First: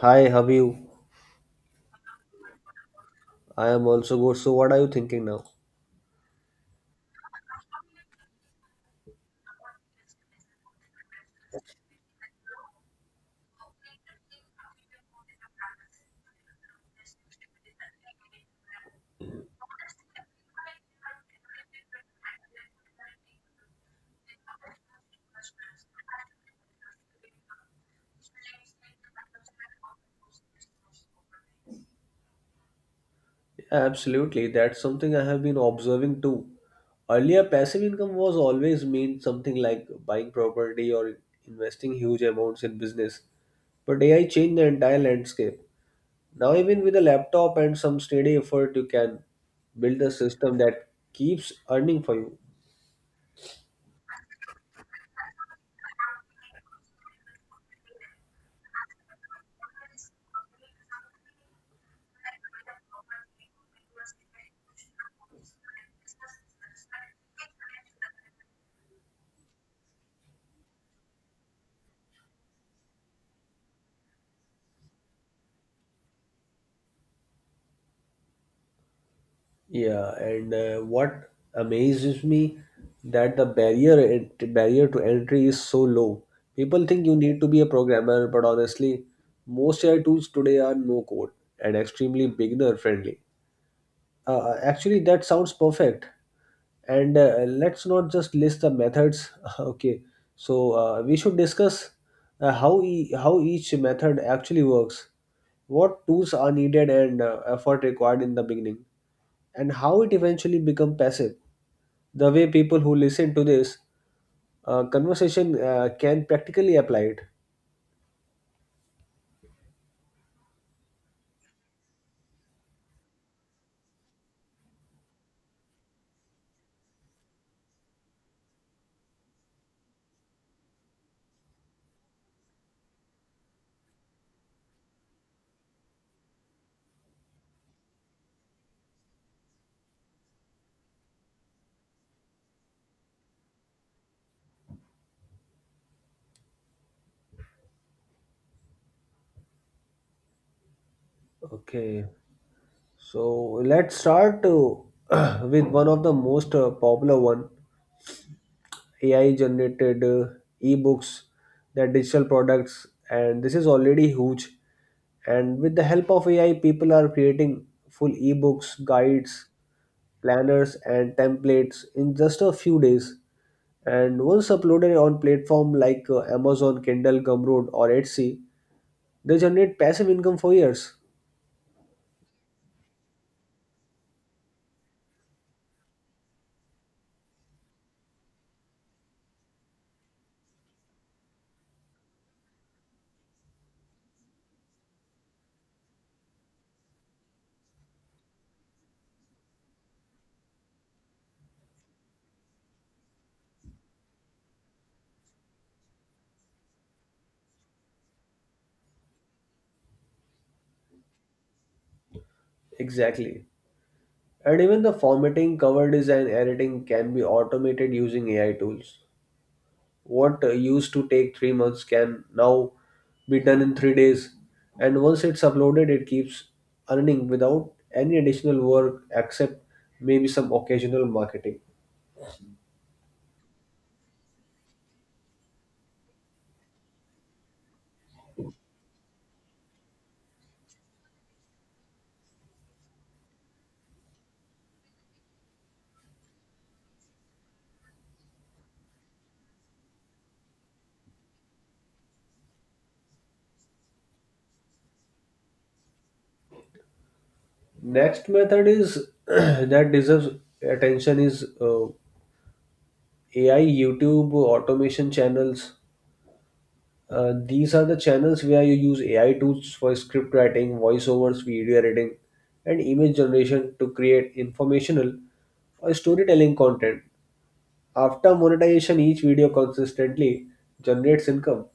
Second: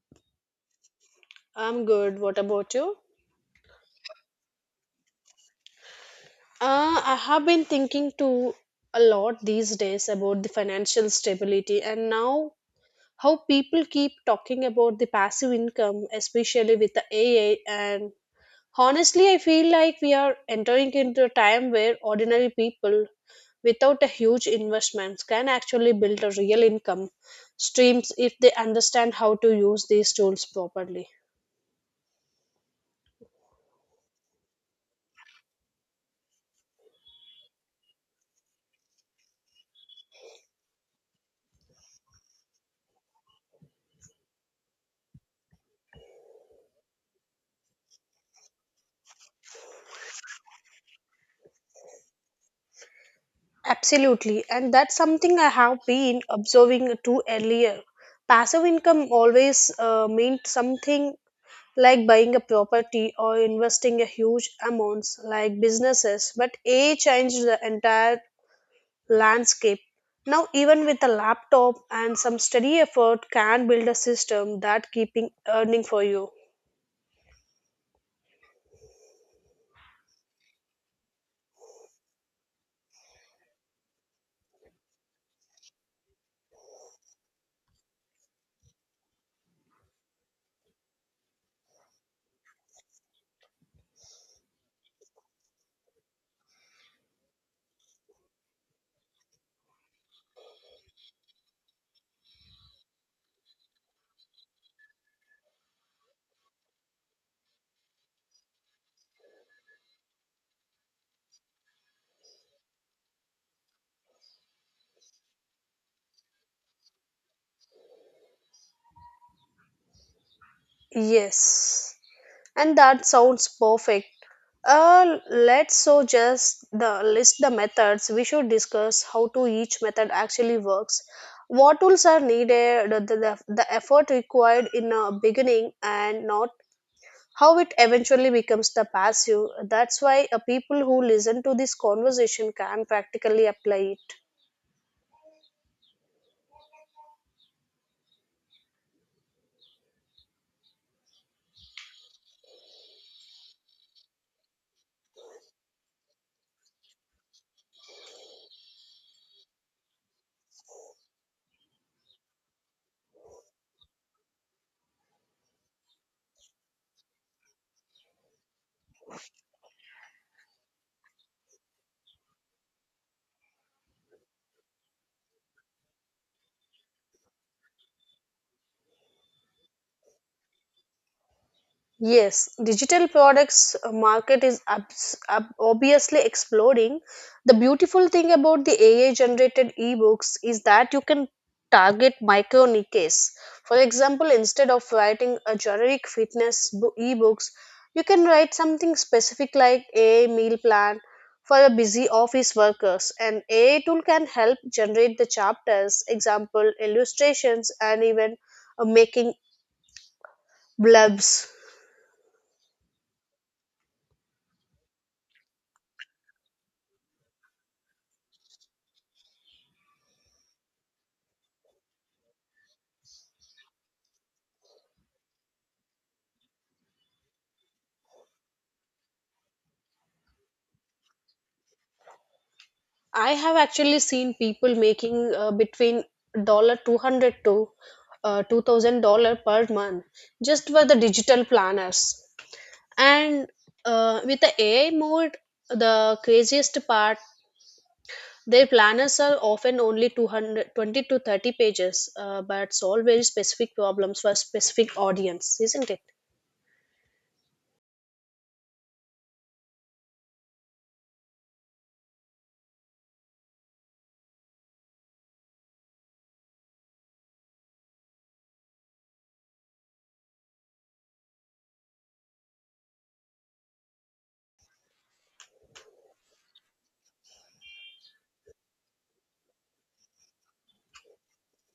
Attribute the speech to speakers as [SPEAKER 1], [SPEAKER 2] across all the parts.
[SPEAKER 1] Hi, how are you?
[SPEAKER 2] I'm good. What about you?
[SPEAKER 1] I am also good. So, what are you thinking now?
[SPEAKER 2] I have been thinking too a lot these days about the financial stability and now how people keep talking about the passive income, especially with the AI. And honestly, I feel like we are entering into a time where ordinary people without a huge investments can actually build a real income streams if they understand how to use these tools properly.
[SPEAKER 1] Absolutely, that's something I have been observing too. Earlier, passive income was always meant something like buying property or investing huge amounts in business. But AI changed the entire landscape. Now, even with a laptop and some steady effort, you can build a system that keeps earning for you.
[SPEAKER 2] Absolutely, and that's something I have been observing too earlier. Passive income always meant something like buying a property or investing a huge amounts like businesses, but AI changed the entire landscape. Now, even with a laptop and some steady effort, can build a system that keeping earning for you.
[SPEAKER 1] Yeah, and what amazes me that the barrier to entry is so low. People think you need to be a programmer, but honestly, most AI tools today are no code and extremely beginner friendly. Actually, that sounds perfect. And let's not just list the methods. Okay, so we should discuss how how each method actually works, what tools are needed and effort required in the beginning, and how it eventually become passive. The way people who listen to this conversation can practically apply it.
[SPEAKER 2] Yes. And that sounds perfect, let's so just the list the methods. We should discuss how to each method actually works, what tools are needed, the effort required in the beginning and not how it eventually becomes the passive. That's why people who listen to this conversation can practically apply it.
[SPEAKER 1] Okay, so let's start with one of the most popular one AI generated ebooks, their digital products, and this is already huge. And with the help of AI, people are creating full ebooks, guides, planners, and templates in just a few days. And once uploaded on platform like Amazon, Kindle, Gumroad, or Etsy, they generate passive income for years.
[SPEAKER 2] Yes, digital products market is obviously exploding. The beautiful thing about the AI generated ebooks is that you can target micro niches. For example, instead of writing a generic fitness ebooks, you can write something specific like a I meal plan for a busy office workers. An AI tool can help generate the chapters, example illustrations, and even making blurbs.
[SPEAKER 1] Exactly. And even the formatting, cover design, editing can be automated using AI tools. What used to take 3 months can now be done in 3 days. And once it's uploaded, it keeps earning without any additional work except maybe some occasional marketing.
[SPEAKER 2] I have actually seen people making between $200 to $2,000 per month just for the digital planners. And with the AI mode, the craziest part, their planners are often only 220 to 30 pages, but solve very specific problems for specific audience, isn't it?
[SPEAKER 1] Next method is that deserves attention is AI, YouTube, automation channels. These are the channels where you use AI tools for script writing, voiceovers, video editing, and image generation to create informational or storytelling content. After monetization, each video consistently generates income.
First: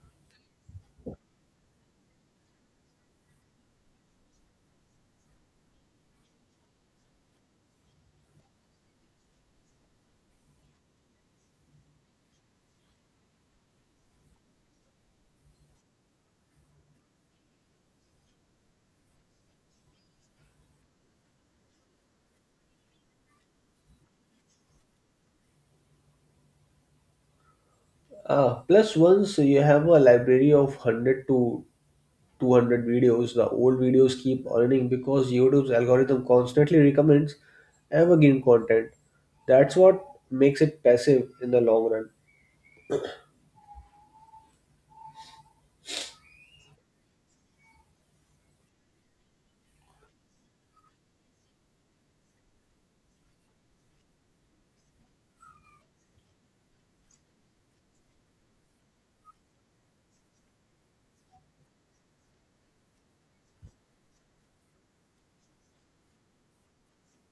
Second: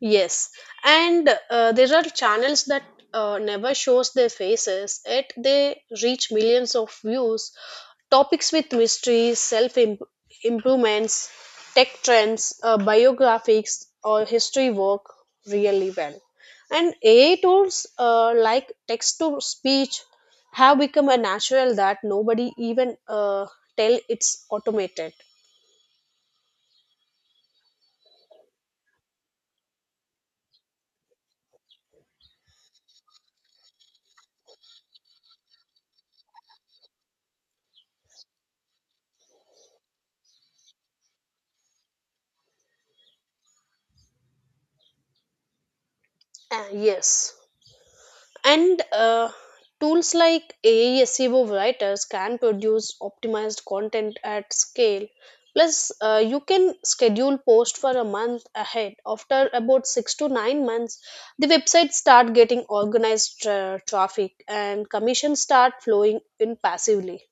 [SPEAKER 2] Yes, and there are channels that never shows their faces, yet they reach millions of views. Topics with mysteries, self improvements, tech trends, biographics, or history work really well. And AI tools like text to speech have become a natural that nobody even tell it's automated.
[SPEAKER 1] Ah, plus once you have a library of 100 to 200 videos, the old videos keep earning because YouTube's algorithm constantly recommends evergreen content. That's what makes it passive in the long run.
[SPEAKER 2] Yes. And tools like AI SEO writers can produce optimized content at scale. Plus, you can schedule post for a month ahead. After about 6 to 9 months, the website start getting organized traffic and commissions start flowing in passively.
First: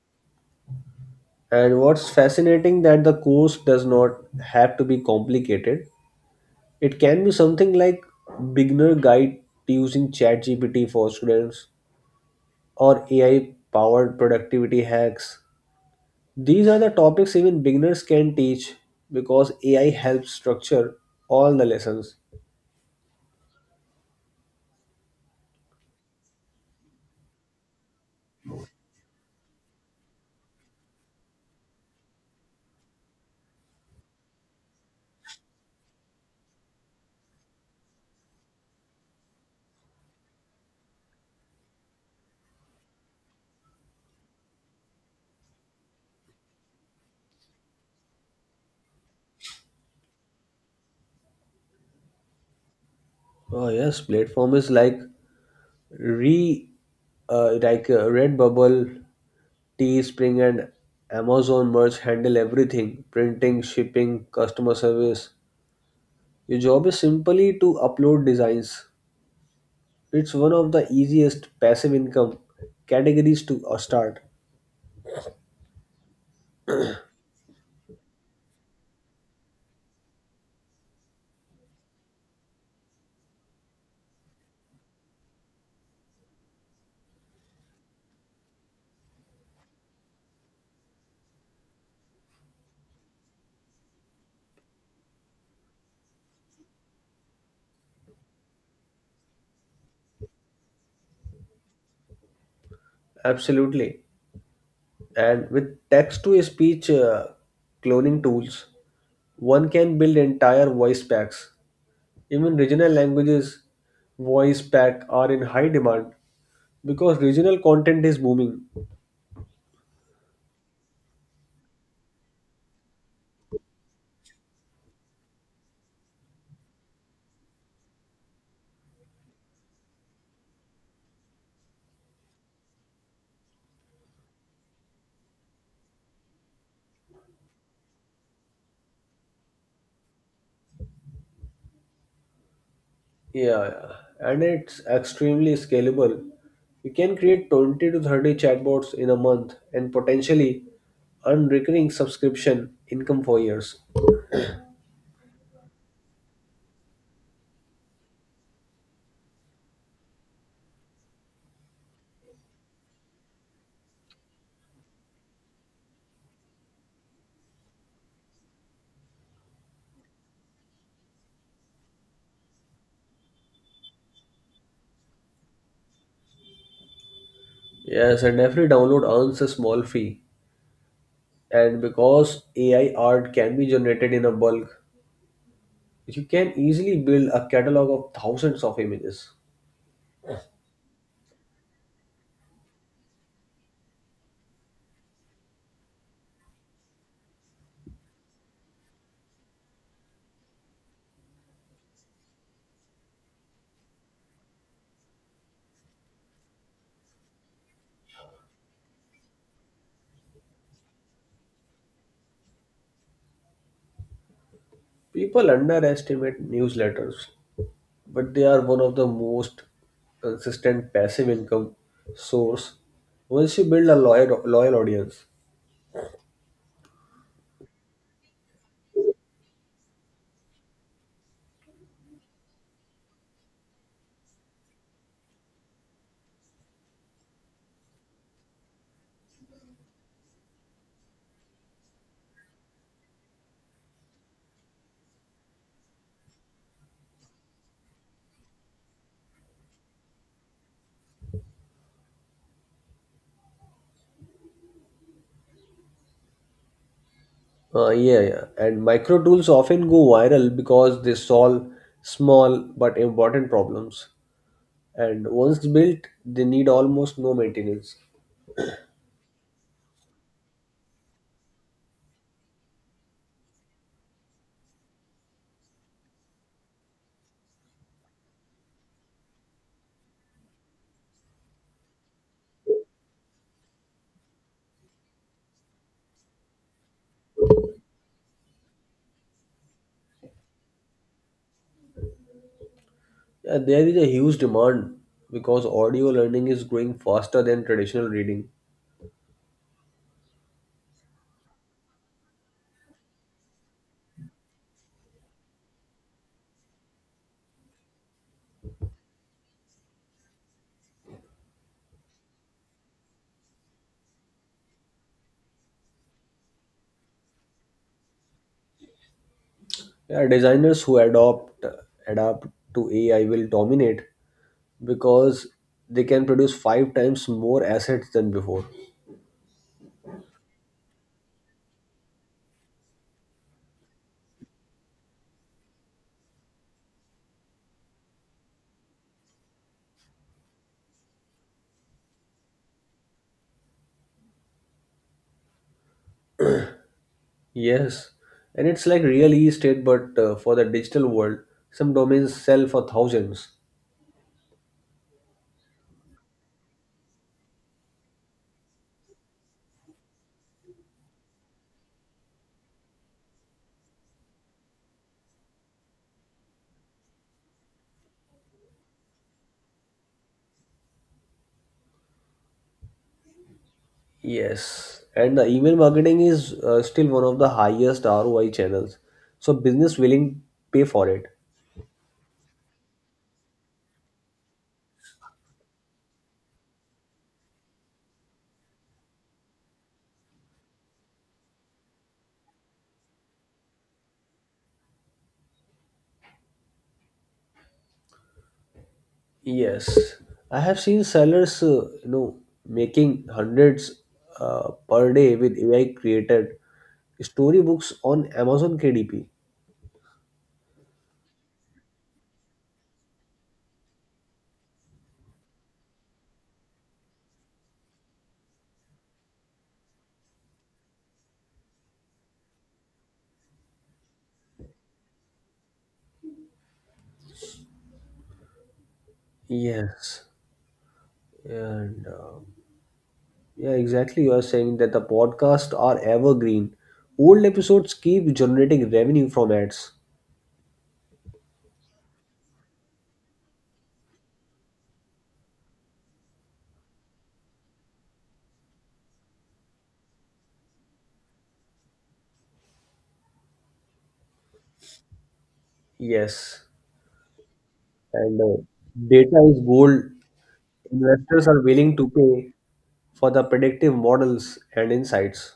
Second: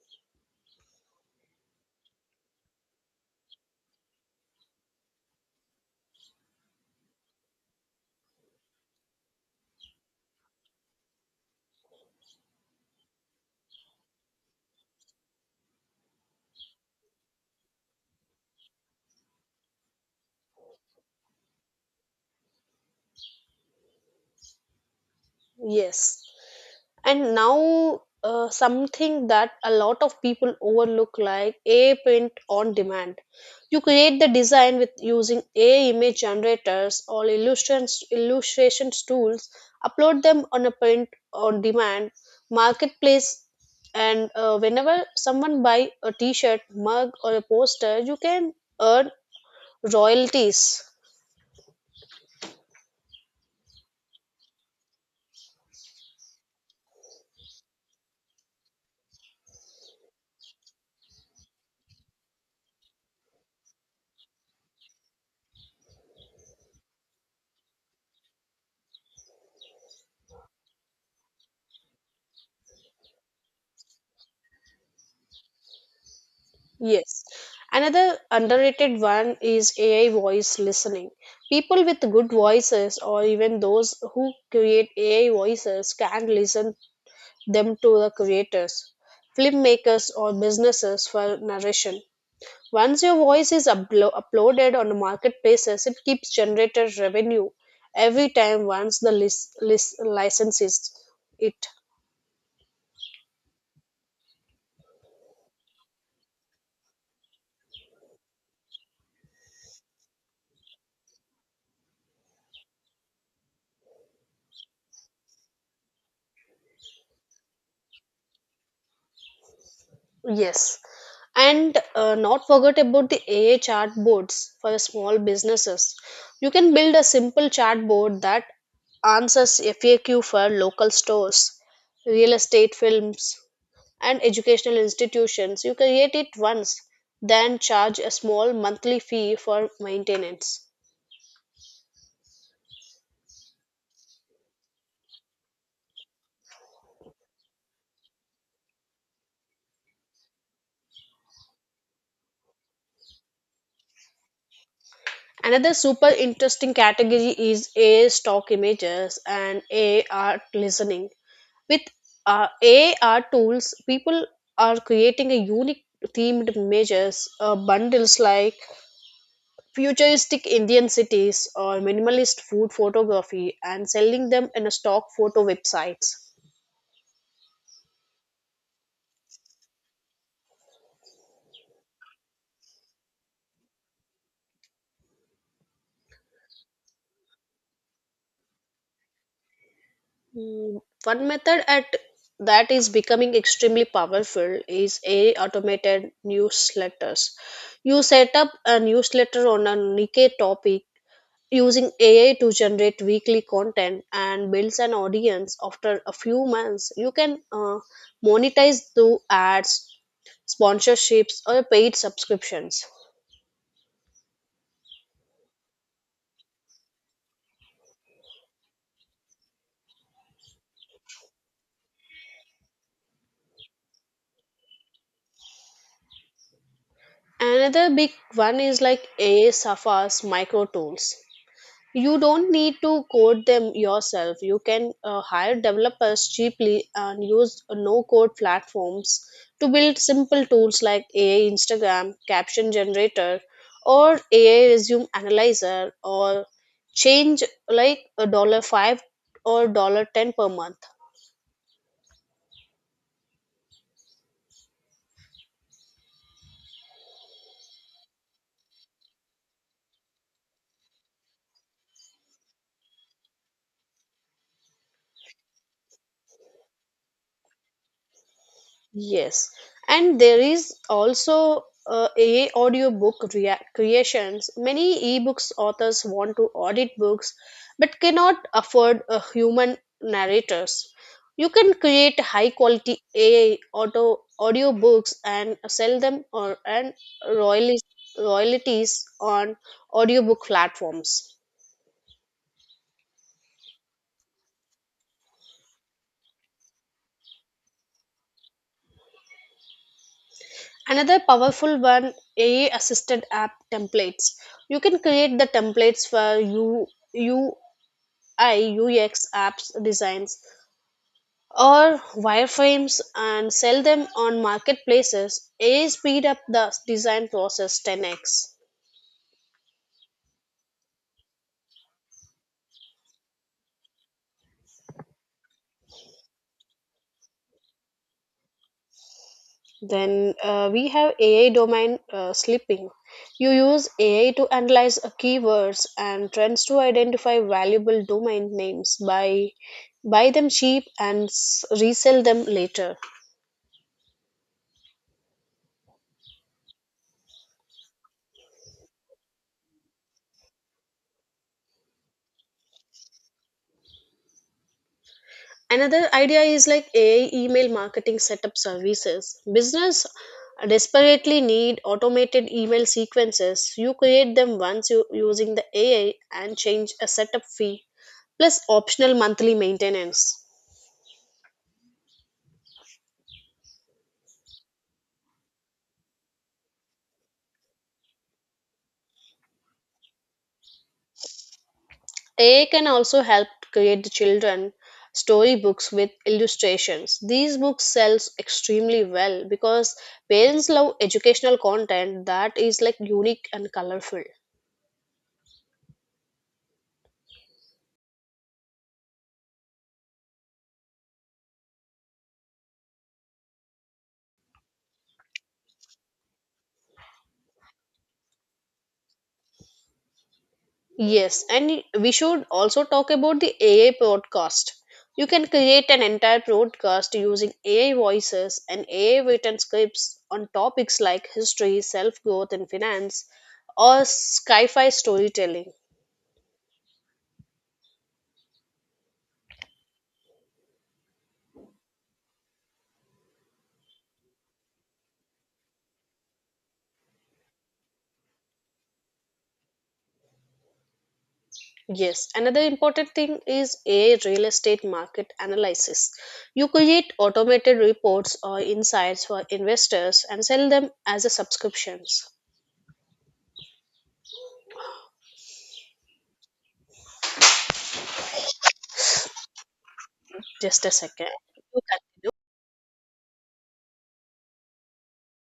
[SPEAKER 1] And what's fascinating that the course does not have to be complicated. It can be something like beginner guide to using ChatGPT for students or AI powered productivity hacks. These are the topics even beginners can teach because AI helps structure all the lessons.
[SPEAKER 2] Yes. And now, something that a lot of people overlook like AI print on demand. You create the design with using AI image generators or illustrations tools, upload them on a print on demand marketplace, and whenever someone buy a t-shirt, mug or a poster, you can earn royalties.
[SPEAKER 1] Oh yes, platform is re like Redbubble, Teespring, and Amazon Merch handle everything: printing, shipping, customer service. Your job is simply to upload designs. It's one of the easiest passive income categories to start.
[SPEAKER 2] Yes. Another underrated one is AI voice listening. People with good voices or even those who create AI voices can listen them to the creators, filmmakers or businesses for narration. Once your voice is uploaded on the marketplaces, it keeps generated revenue every time once the license is it.
[SPEAKER 1] Absolutely. And with text to speech cloning tools, one can build entire voice packs. Even regional languages voice pack are in high demand because regional content is booming.
[SPEAKER 2] Yes, and not forget about the AI chatbots for the small businesses. You can build a simple chatbot that answers FAQ for local stores, real estate films, and educational institutions. You create it once, then charge a small monthly fee for maintenance.
[SPEAKER 1] Yeah, and it's extremely scalable. You can create 20 to 30 chatbots in a month and potentially earn recurring subscription income for years.
[SPEAKER 2] Another super interesting category is AI stock images and AI art listening. With uh, AR tools, people are creating a unique themed images, bundles like futuristic Indian cities or minimalist food photography, and selling them in a stock photo websites.
[SPEAKER 1] Yes, and every download earns a small fee, and because ai art can be generated in a bulk, you can easily build a catalog of thousands of images.
[SPEAKER 2] One method at that is becoming extremely powerful is a automated newsletters. You set up a newsletter on a niche topic using AI to generate weekly content and builds an audience after a few months, you can monetize through ads, sponsorships, or paid subscriptions.
[SPEAKER 1] People underestimate newsletters, but they are one of the most consistent passive income source once you build a loyal audience.
[SPEAKER 2] Another big one is like AI Safa's micro tools. You don't need to code them yourself. You can hire developers cheaply and use no code platforms to build simple tools like AI Instagram caption generator or AI resume analyzer or change like a $5 or $10 per month.
[SPEAKER 1] Yeah, yeah, and micro tools often go viral because they solve small but important problems, and once built, they need almost no maintenance.
[SPEAKER 2] Yes, and there is also a audiobook creations. Many ebooks authors want to audit books but cannot afford a human narrators. You can create high quality AI auto audiobooks and sell them or and royalties royalties on audiobook platforms.
[SPEAKER 1] There is a huge demand because audio learning is growing faster than traditional reading.
[SPEAKER 2] Another powerful one AI assisted app templates. You can create the templates for you IUX apps designs or wireframes and sell them on marketplaces. AI speed up the design process 10x.
[SPEAKER 1] Yeah, designers who adopt adapt to AI will dominate because they can produce five times more assets than before.
[SPEAKER 2] Then we have AI domain slipping. You use AI to analyze keywords and trends to identify valuable domain names, buy them cheap and resell them later.
[SPEAKER 1] Yes, and it's like real estate, but for the digital world, some domains sell for thousands.
[SPEAKER 2] Another idea is like AI email marketing setup services. Business desperately need automated email sequences. You create them once you using the AI and change a setup fee plus optional monthly maintenance.
[SPEAKER 1] Yes, and the email marketing is still one of the highest ROI channels, so business willing pay for it.
[SPEAKER 2] AI can also help create the children storybooks with illustrations. These books sells extremely well because parents love educational content that is like unique and colorful.
[SPEAKER 1] Yes, I have seen sellers, making hundreds per day with AI created storybooks on Amazon KDP.
[SPEAKER 2] Yes, and we should also talk about the AI podcast. You can create an entire podcast using AI voices and AI written scripts on topics like history, self growth, and finance, or sci fi storytelling.
[SPEAKER 1] Yes, and yeah, exactly. You are saying that the podcasts are evergreen. Old episodes keep generating revenue from ads.
[SPEAKER 2] Yes, another important thing is AI real estate market analysis. You create automated reports or insights for investors and sell them as a subscriptions.
[SPEAKER 1] Yes, and data is gold.
[SPEAKER 2] Just a second.
[SPEAKER 1] Investors are
[SPEAKER 2] You
[SPEAKER 1] willing
[SPEAKER 2] can-
[SPEAKER 1] to pay for the predictive models and insights.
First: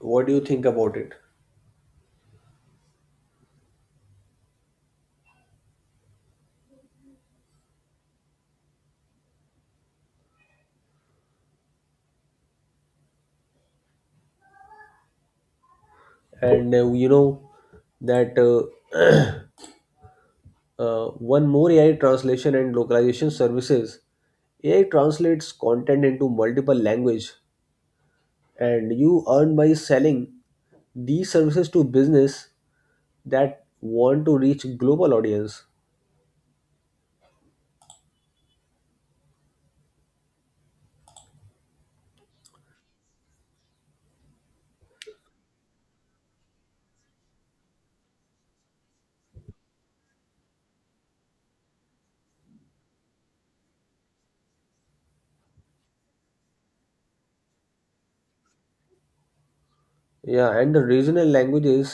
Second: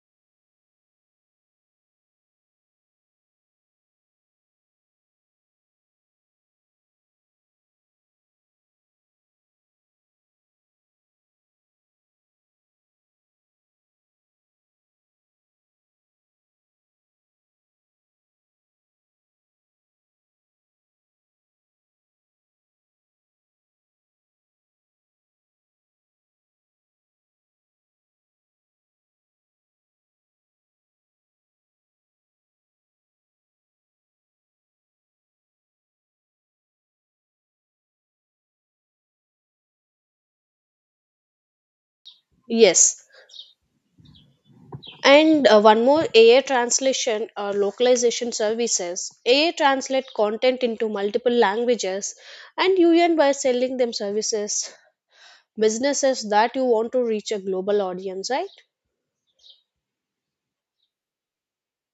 [SPEAKER 1] What do you think about it? And you know that one more ai translation and localization services. AI translates content into multiple language, and you earn by selling these services to business that want to reach global audience.
[SPEAKER 2] Yes, and one more AI translation or localization services. AI translate content into multiple languages and you earn by selling them services, businesses that you want to reach a global audience, right?
[SPEAKER 1] Yeah, and the regional languages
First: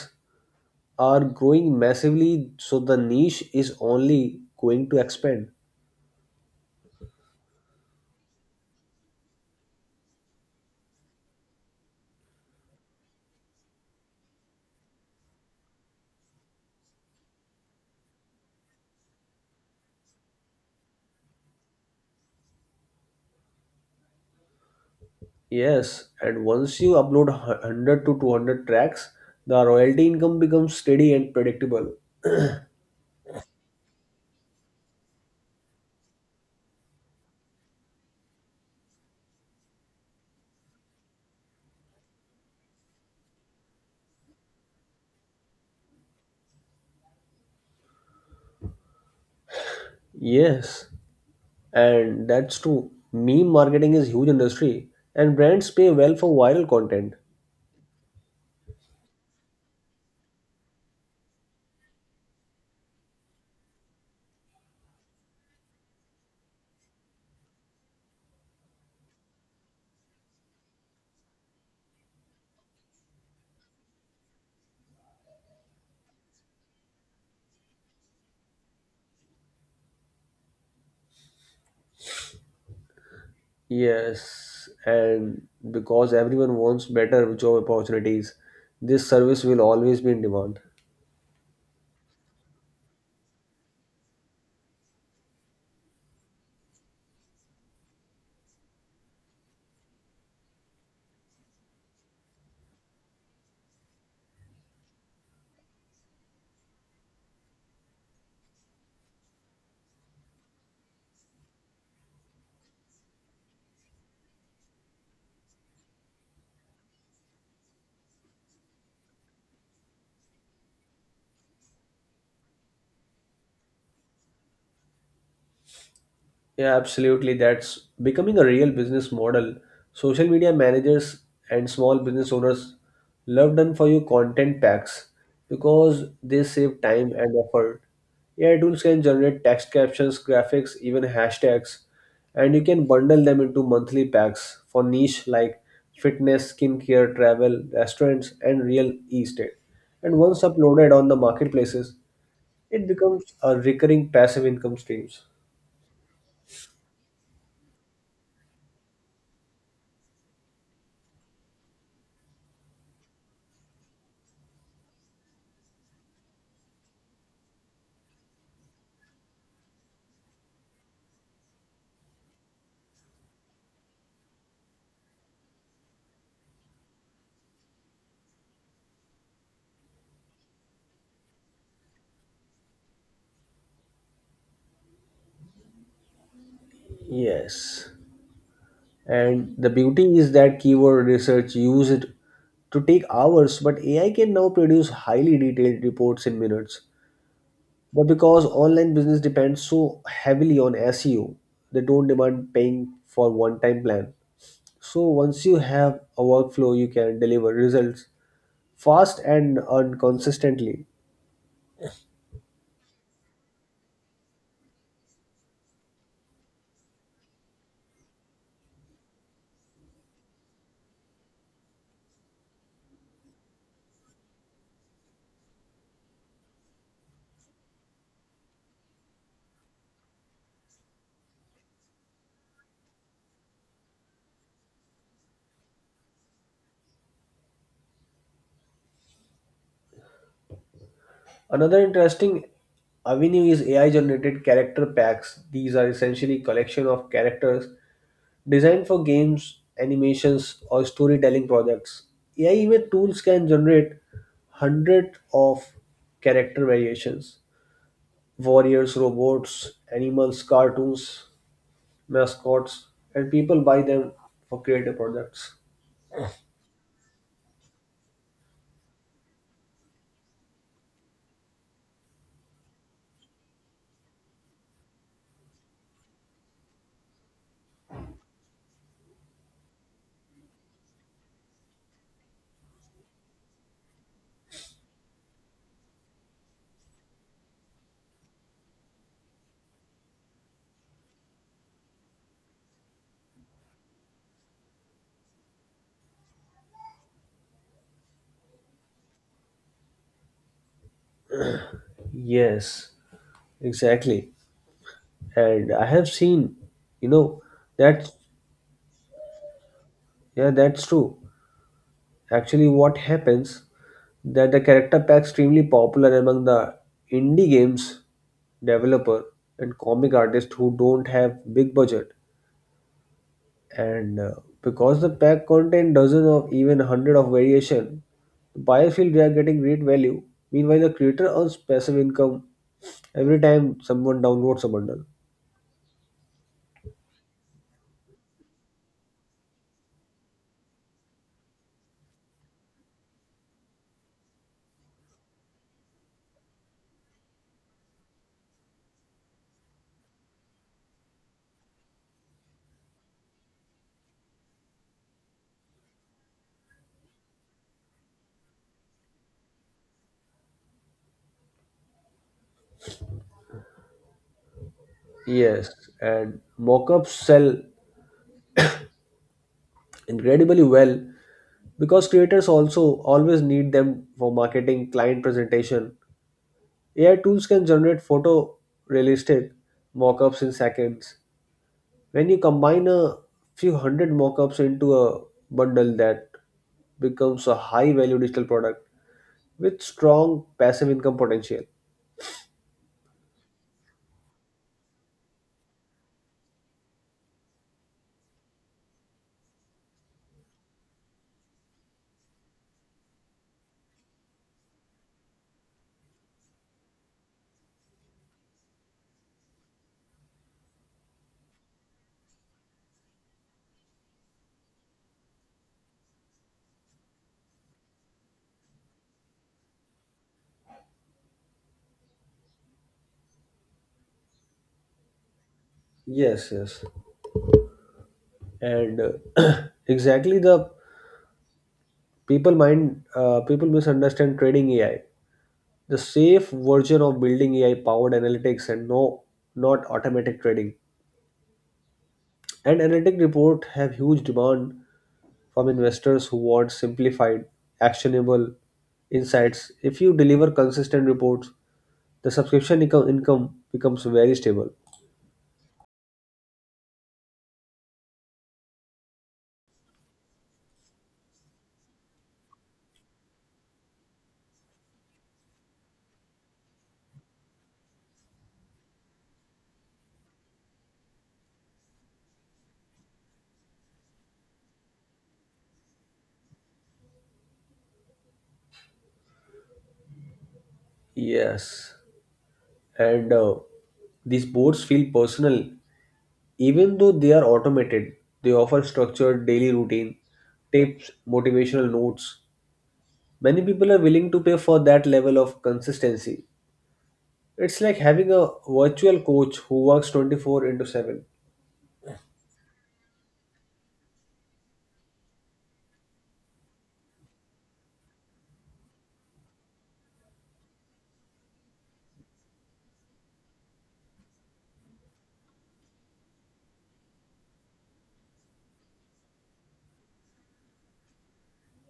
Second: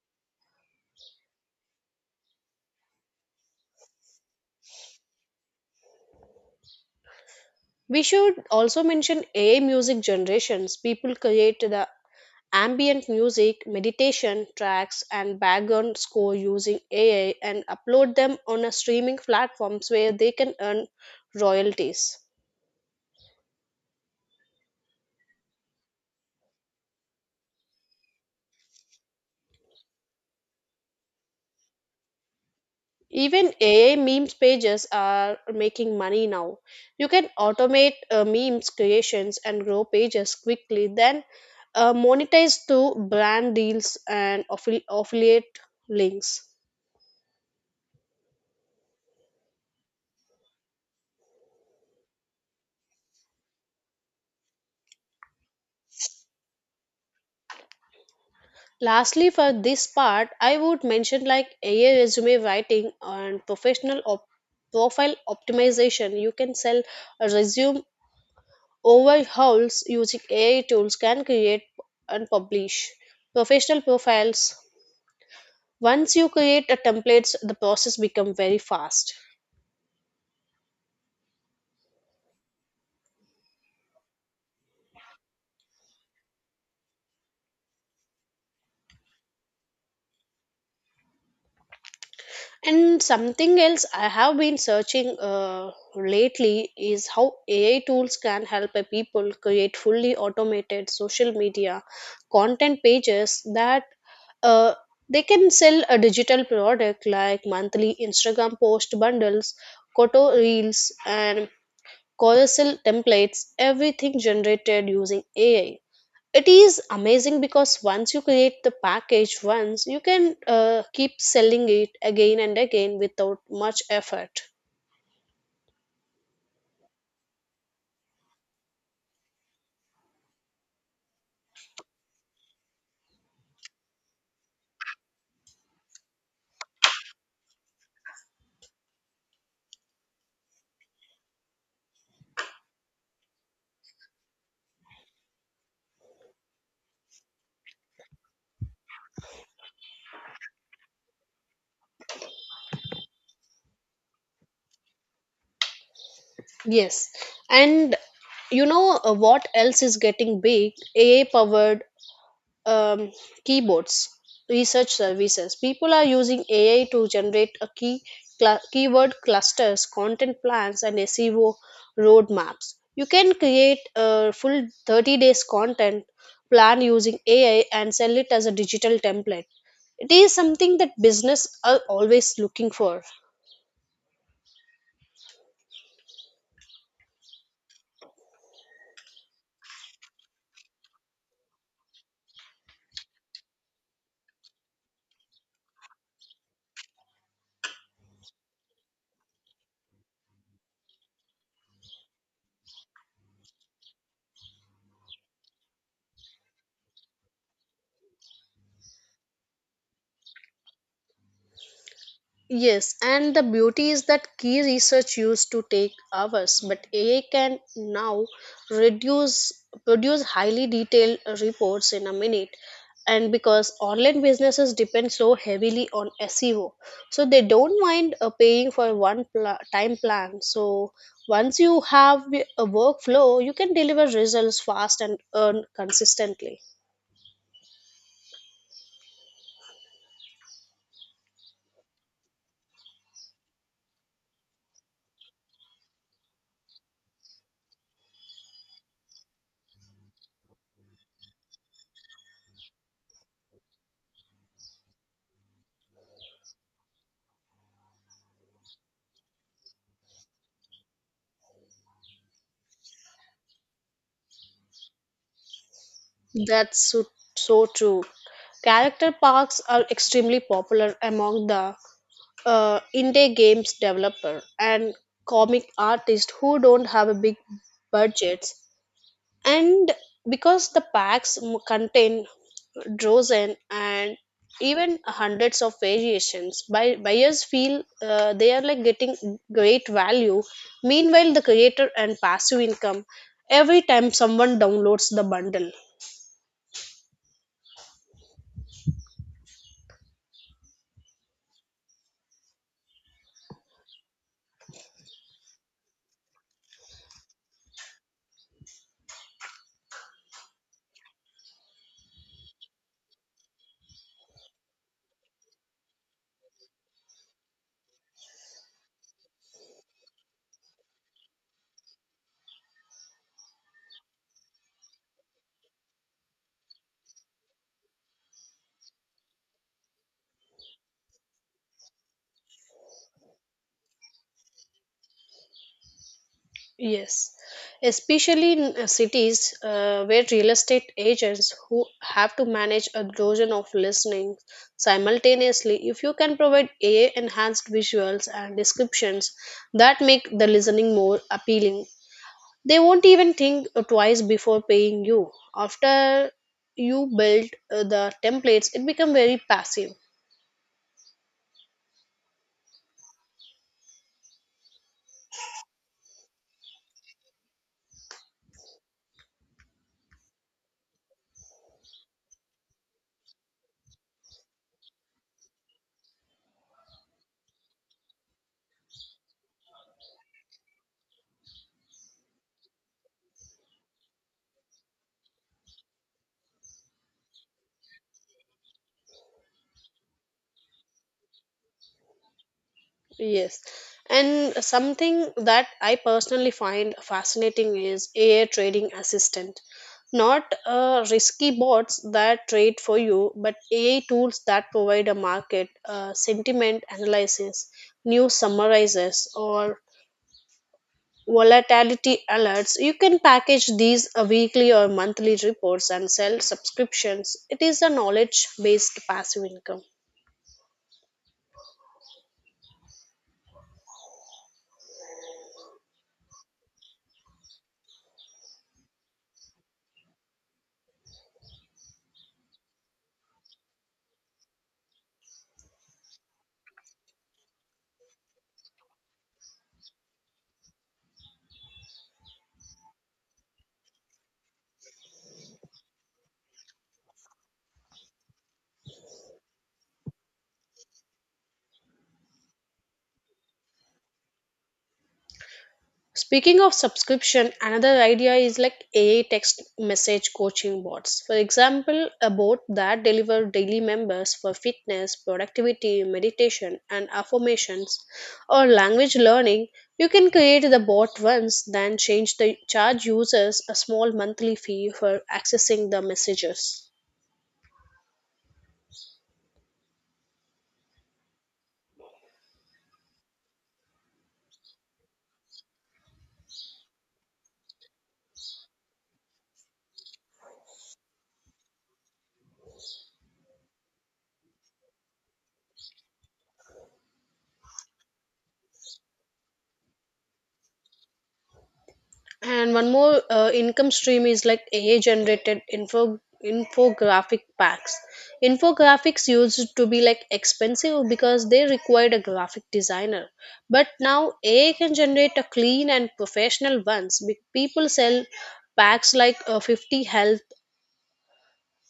[SPEAKER 1] are growing massively, so the niche is only going to expand.
[SPEAKER 2] We should also mention AI music generations. People create the ambient music, meditation tracks, and background score using AI and upload them on a streaming platforms where they can earn royalties.
[SPEAKER 1] Yes, and once you upload 100 to 200 tracks, the royalty income becomes steady and predictable.
[SPEAKER 2] Even AI memes pages are making money now. You can automate memes creations and grow pages quickly, then monetize through brand deals and affiliate links.
[SPEAKER 1] Yes, and that's true. Meme marketing is huge industry and brands pay well for viral content.
[SPEAKER 2] Lastly, for this part, I would mention like AI resume writing and professional profile optimization. You can sell a resume overhauls using AI tools, can create and publish professional profiles. Once you create a templates, the process become very fast.
[SPEAKER 1] Yes, and because everyone wants better job opportunities, this service will always be in demand.
[SPEAKER 2] And something else I have been searching lately is how AI tools can help a people create fully automated social media content pages that uh, they can sell a digital product like monthly Instagram post bundles, koto reels and carousel templates, everything generated using AI. It is amazing because once you create the package once, you can keep selling it again and again without much effort.
[SPEAKER 1] Yeah, absolutely. That's becoming a real business model. Social media managers and small business owners love done for you content packs because they save time and effort. AI tools can generate text captions, graphics, even hashtags, and you can bundle them into monthly packs for niche like fitness, skincare, travel, restaurants, and real estate. And once uploaded on the marketplaces, it becomes a recurring passive income streams.
[SPEAKER 2] Yes, and you know what else is getting big? AI powered um, keyboards research services. People are using AI to generate a keyword clusters, content plans and SEO roadmaps. You can create a full 30 days content plan using AI and sell it as a digital template. It is something that business are always looking for.
[SPEAKER 1] Yes. And the beauty is that keyword research used to take hours, but AI can now produce highly detailed reports in minutes. But because online business depends so heavily on SEO, they don't demand paying for one-time plan. So once you have a workflow, you can deliver results fast and earn consistently.
[SPEAKER 2] Yes, and the beauty is that key research used to take hours, but AI can now reduce produce highly detailed reports in a minute. And because online businesses depend so heavily on SEO, so they don't mind paying for one time plan. So once you have a workflow, you can deliver results fast and earn consistently.
[SPEAKER 1] Another interesting avenue is AI generated character packs. These are essentially collection of characters designed for games, animations, or storytelling projects. AI image tools can generate hundreds of character variations: warriors, robots, animals, cartoons, mascots, and people buy them for creative products.
[SPEAKER 2] That's so, so true. Character parks are extremely popular among the indie games developer and comic artists who don't have a big budgets. And because the packs contain dozen and even hundreds of variations, buyers feel they are like getting great value. Meanwhile, the creator and passive income every time someone downloads the bundle.
[SPEAKER 1] Yes, exactly. And I have seen, you know, that's yeah, that's true. Actually, what happens that the character pack extremely popular among the indie games developer and comic artists who don't have big budget. And because the pack contain dozens of even hundred of variation, the buyers feel they are getting great value. Meanwhile, the creator earns passive income every time someone downloads a bundle.
[SPEAKER 2] Yes, especially in cities where real estate agents who have to manage a dozen of listings simultaneously, if you can provide AI enhanced visuals and descriptions that make the listening more appealing, they won't even think twice before paying you. After you build the templates, it becomes very passive.
[SPEAKER 1] Yes, and mock-ups sell incredibly well because creators also always need them for marketing, client presentation. AI tools can generate photorealistic mock-ups in seconds. When you combine a few 100 mockups into a bundle, that becomes a high-value digital product with strong passive income potential.
[SPEAKER 2] Yes. And something that I personally find fascinating is AI trading assistant. Not risky bots that trade for you, but AI tools that provide a market sentiment analysis, news summarizes, or volatility alerts. You can package these weekly or monthly reports and sell subscriptions. It is a knowledge based passive income.
[SPEAKER 1] Yes, yes, and uh, exactly the people mind people misunderstand trading AI. The safe version of building AI powered analytics and no, not automatic trading. And analytic report have huge demand from investors who want simplified, actionable insights. If you deliver consistent reports, the subscription income becomes very stable.
[SPEAKER 2] Speaking of subscription, another idea is like AI text message coaching bots. For example, a bot that delivers daily members for fitness, productivity, meditation, and affirmations or language learning. You can create the bot once, then change the charge users a small monthly fee for accessing the messages.
[SPEAKER 1] Yes, and these boards feel personal, even though they are automated. They offer structured daily routine, tips, motivational notes. Many people are willing to pay for that level of consistency. It's like having a virtual coach who works 24 into 7.
[SPEAKER 2] And one more income stream is like AI generated infographic packs. Infographics used to be like expensive because they required a graphic designer. But now AI can generate a clean and professional ones. People sell packs like 50 health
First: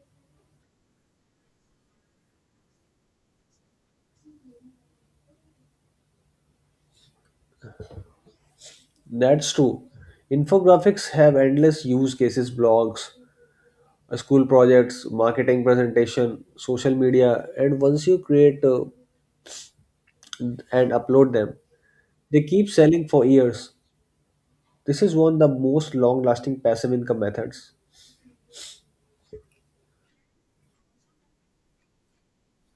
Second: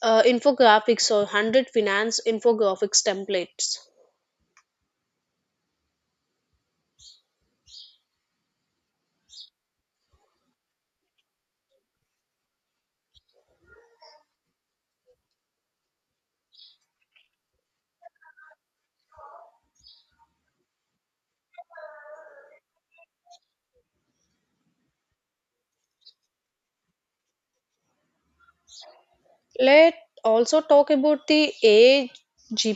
[SPEAKER 2] infographics or 100 finance infographics templates.
[SPEAKER 1] That's true. Infographics have endless use cases: blogs, school projects, marketing presentation, social media, and once you create and upload them, they keep selling for years. This is one of the most long lasting passive income methods.
[SPEAKER 2] Let also talk about the AI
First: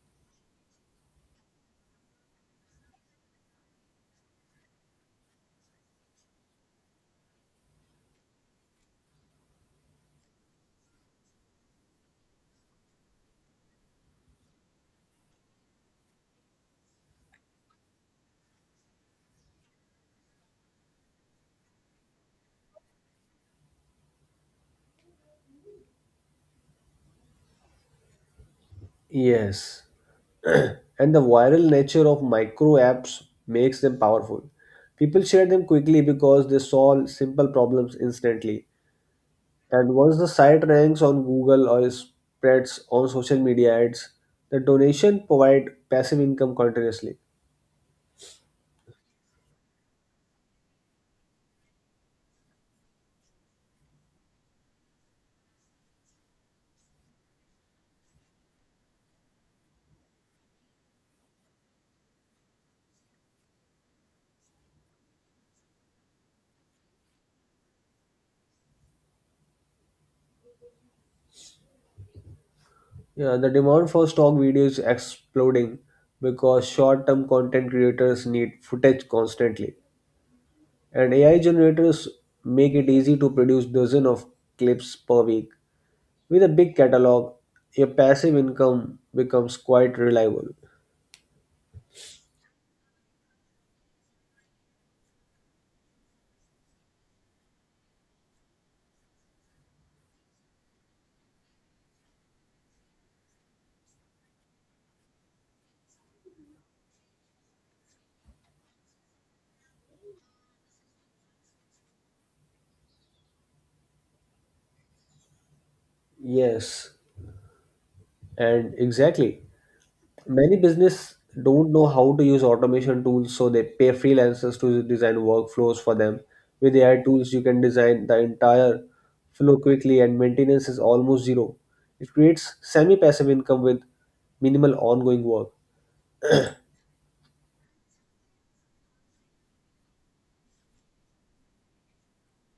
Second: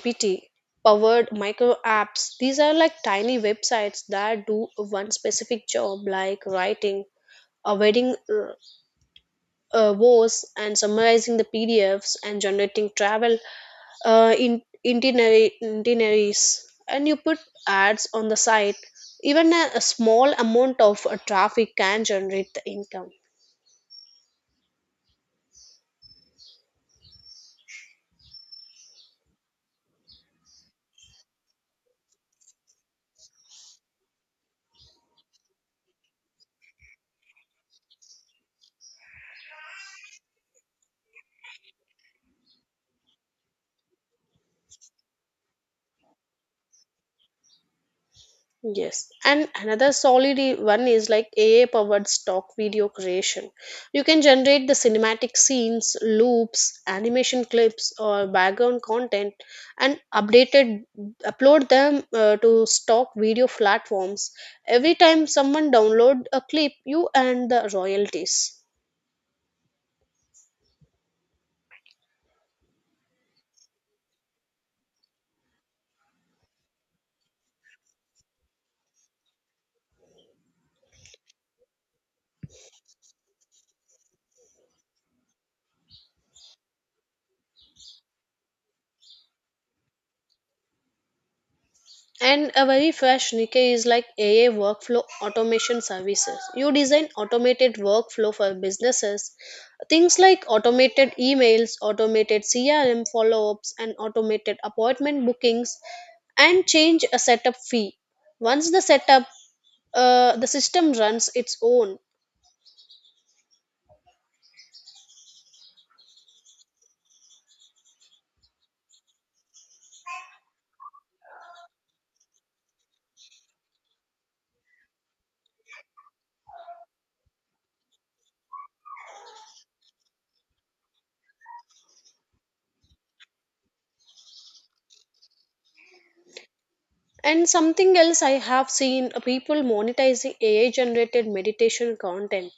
[SPEAKER 2] powered micro apps. These are like tiny websites that do one specific job, like writing a wedding vows and summarizing the PDFs and generating travel in itineraries. And you put ads on the site. Even a small amount of traffic can generate the income.
[SPEAKER 1] Yes. And the viral nature of micro apps makes them powerful. People share them quickly because they solve simple problems instantly. And once the site ranks on Google or spreads on social media ads, the donation provide passive income continuously.
[SPEAKER 2] Yes, and another solid one is like AI powered stock video creation. You can generate the cinematic scenes, loops, animation clips, or background content and updated upload them to stock video platforms. Every time someone download a clip, you earn the royalties.
[SPEAKER 1] Yeah, the demand for stock videos is exploding because short-term content creators need footage constantly. And AI generators make it easy to produce dozens of clips per week. With a big catalog, your passive income becomes quite reliable.
[SPEAKER 2] And a very fresh Nikkei is like AA workflow automation services. You design automated workflow for businesses. Things like automated emails, automated CRM follow ups, and automated appointment bookings, and change a setup fee. Once the setup, the system runs its own.
[SPEAKER 1] Yes, and exactly. Many business don't know how to use automation tools, so they pay freelancers to design workflows for them. With AI tools, you can design the entire flow quickly, and maintenance is almost zero. It creates semi-passive income with minimal ongoing work.
[SPEAKER 2] And something else I have seen people monetizing AI generated meditation content.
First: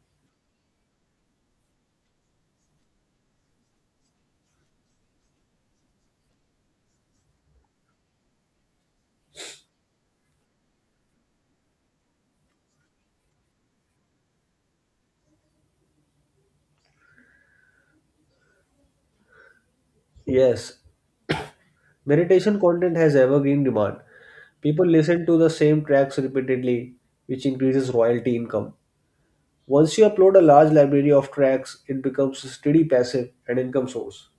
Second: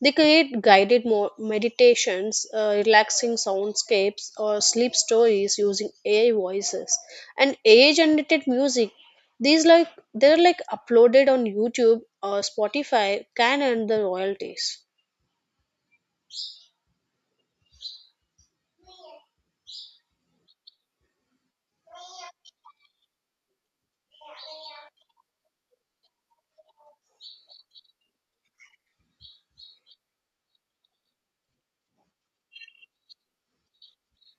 [SPEAKER 2] They create guided meditations, relaxing soundscapes, or sleep stories using AI voices and AI generated music. These like they're like uploaded on YouTube or Spotify can earn the royalties.
[SPEAKER 1] Yes. Meditation content has evergreen demand. People listen to the same tracks repeatedly, which increases royalty income. Once you upload a large library of tracks, it becomes a steady passive and income source.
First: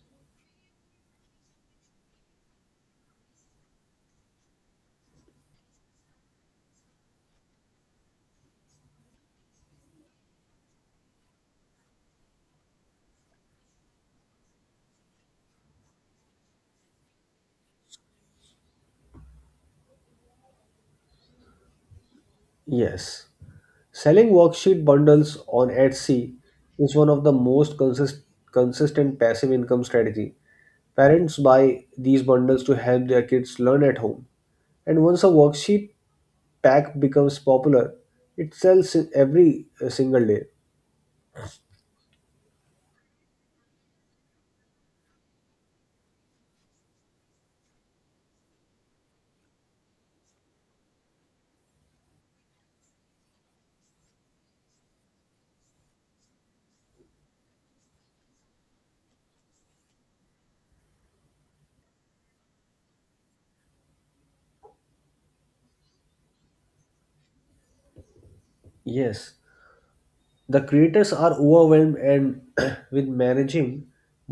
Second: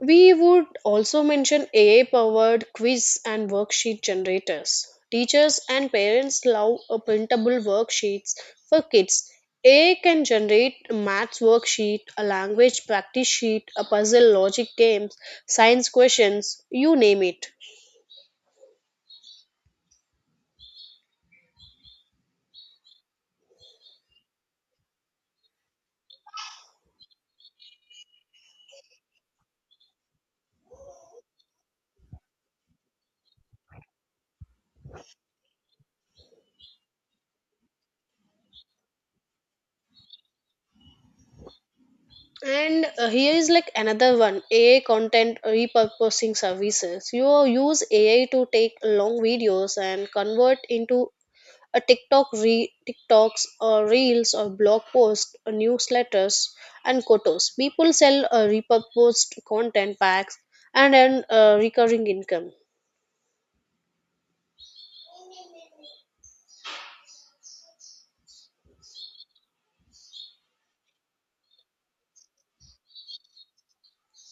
[SPEAKER 2] We would also mention AI powered quiz and worksheet generators. Teachers and parents love a printable worksheets for kids. AI can generate a maths worksheet, a language practice sheet, a puzzle logic games, science questions, you name it.
[SPEAKER 1] Yes. Selling worksheet bundles on Etsy is one of the most consistent passive income strategy. Parents buy these bundles to help their kids learn at home. And once a worksheet pack becomes popular, it sells every single day.
[SPEAKER 2] And here is like another one AI content repurposing services. You use AI to take long videos and convert into a TikToks or reels or blog posts or newsletters and quotas. People sell repurposed content packs and earn recurring income.
[SPEAKER 1] Yes, the creators are overwhelmed and with managing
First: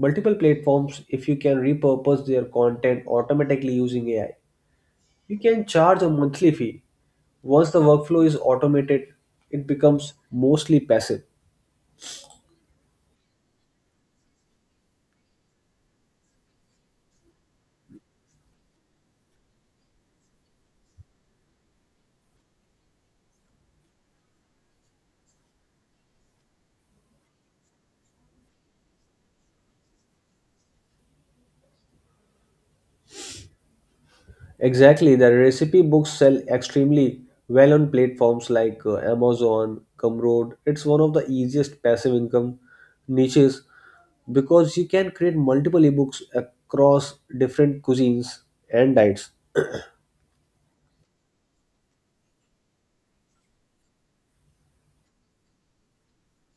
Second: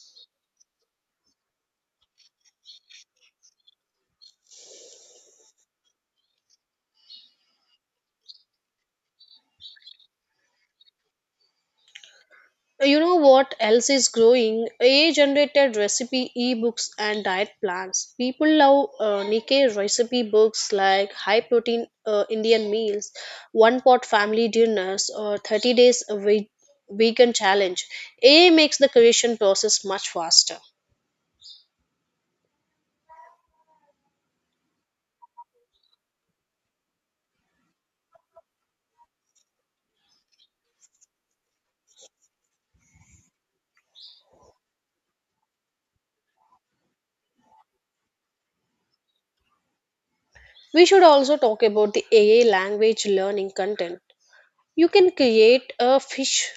[SPEAKER 1] multiple platforms if you can repurpose their content automatically using AI. You can charge a monthly fee. Once the workflow is automated, it becomes mostly passive.
[SPEAKER 2] You know what else is growing? AI generated recipe ebooks and diet plans. People love Nikkei recipe books like high protein Indian meals, one pot family dinners, or 30 days a vegan challenge. AI makes the creation process much faster.
[SPEAKER 1] Exactly, the recipe books sell extremely well on platforms like Amazon, Gumroad. It's one of the easiest passive income niches because you can create multiple ebooks across different cuisines and diets.
[SPEAKER 2] We should also talk about the AI language learning content. You can create a fish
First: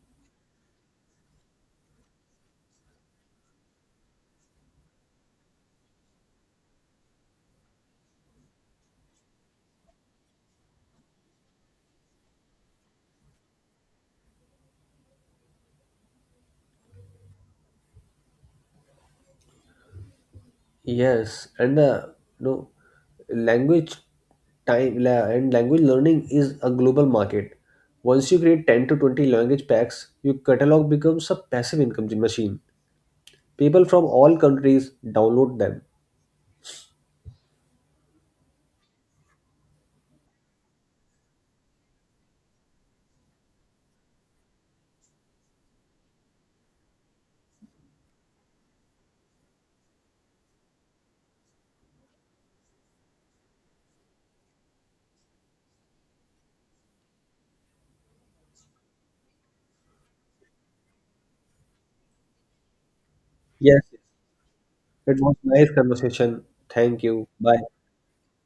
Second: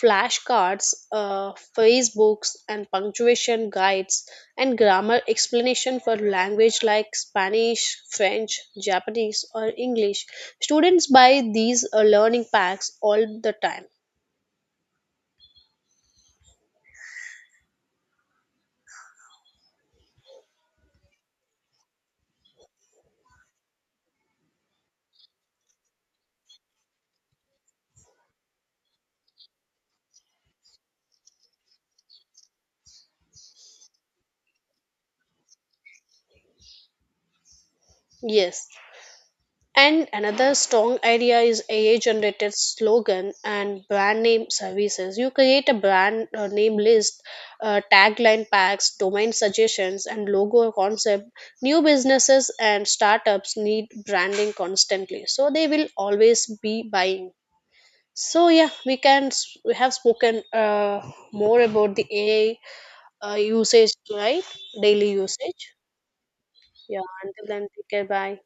[SPEAKER 2] flashcards, Facebooks, and punctuation guides and grammar explanation for language like Spanish, French, Japanese, or English. Students buy these learning packs all the time.
[SPEAKER 1] Yes, and the you know, language time la- and language learning is a global market. Once you create 10 to 20 language packs, your catalog becomes a passive income machine. People from all countries download them.
[SPEAKER 2] Yes, and another strong idea is AI generated slogan and brand name services. You create a brand name list, tagline packs, domain suggestions, and logo concept. New businesses and startups need branding constantly, so they will always be buying. So yeah, we have spoken more about the AI
[SPEAKER 1] Yes,
[SPEAKER 2] usage, right? Daily
[SPEAKER 1] it was nice
[SPEAKER 2] usage.
[SPEAKER 1] conversation.
[SPEAKER 2] Yeah.
[SPEAKER 1] Thank you.
[SPEAKER 2] Until
[SPEAKER 1] Bye.
[SPEAKER 2] then, take care. Bye.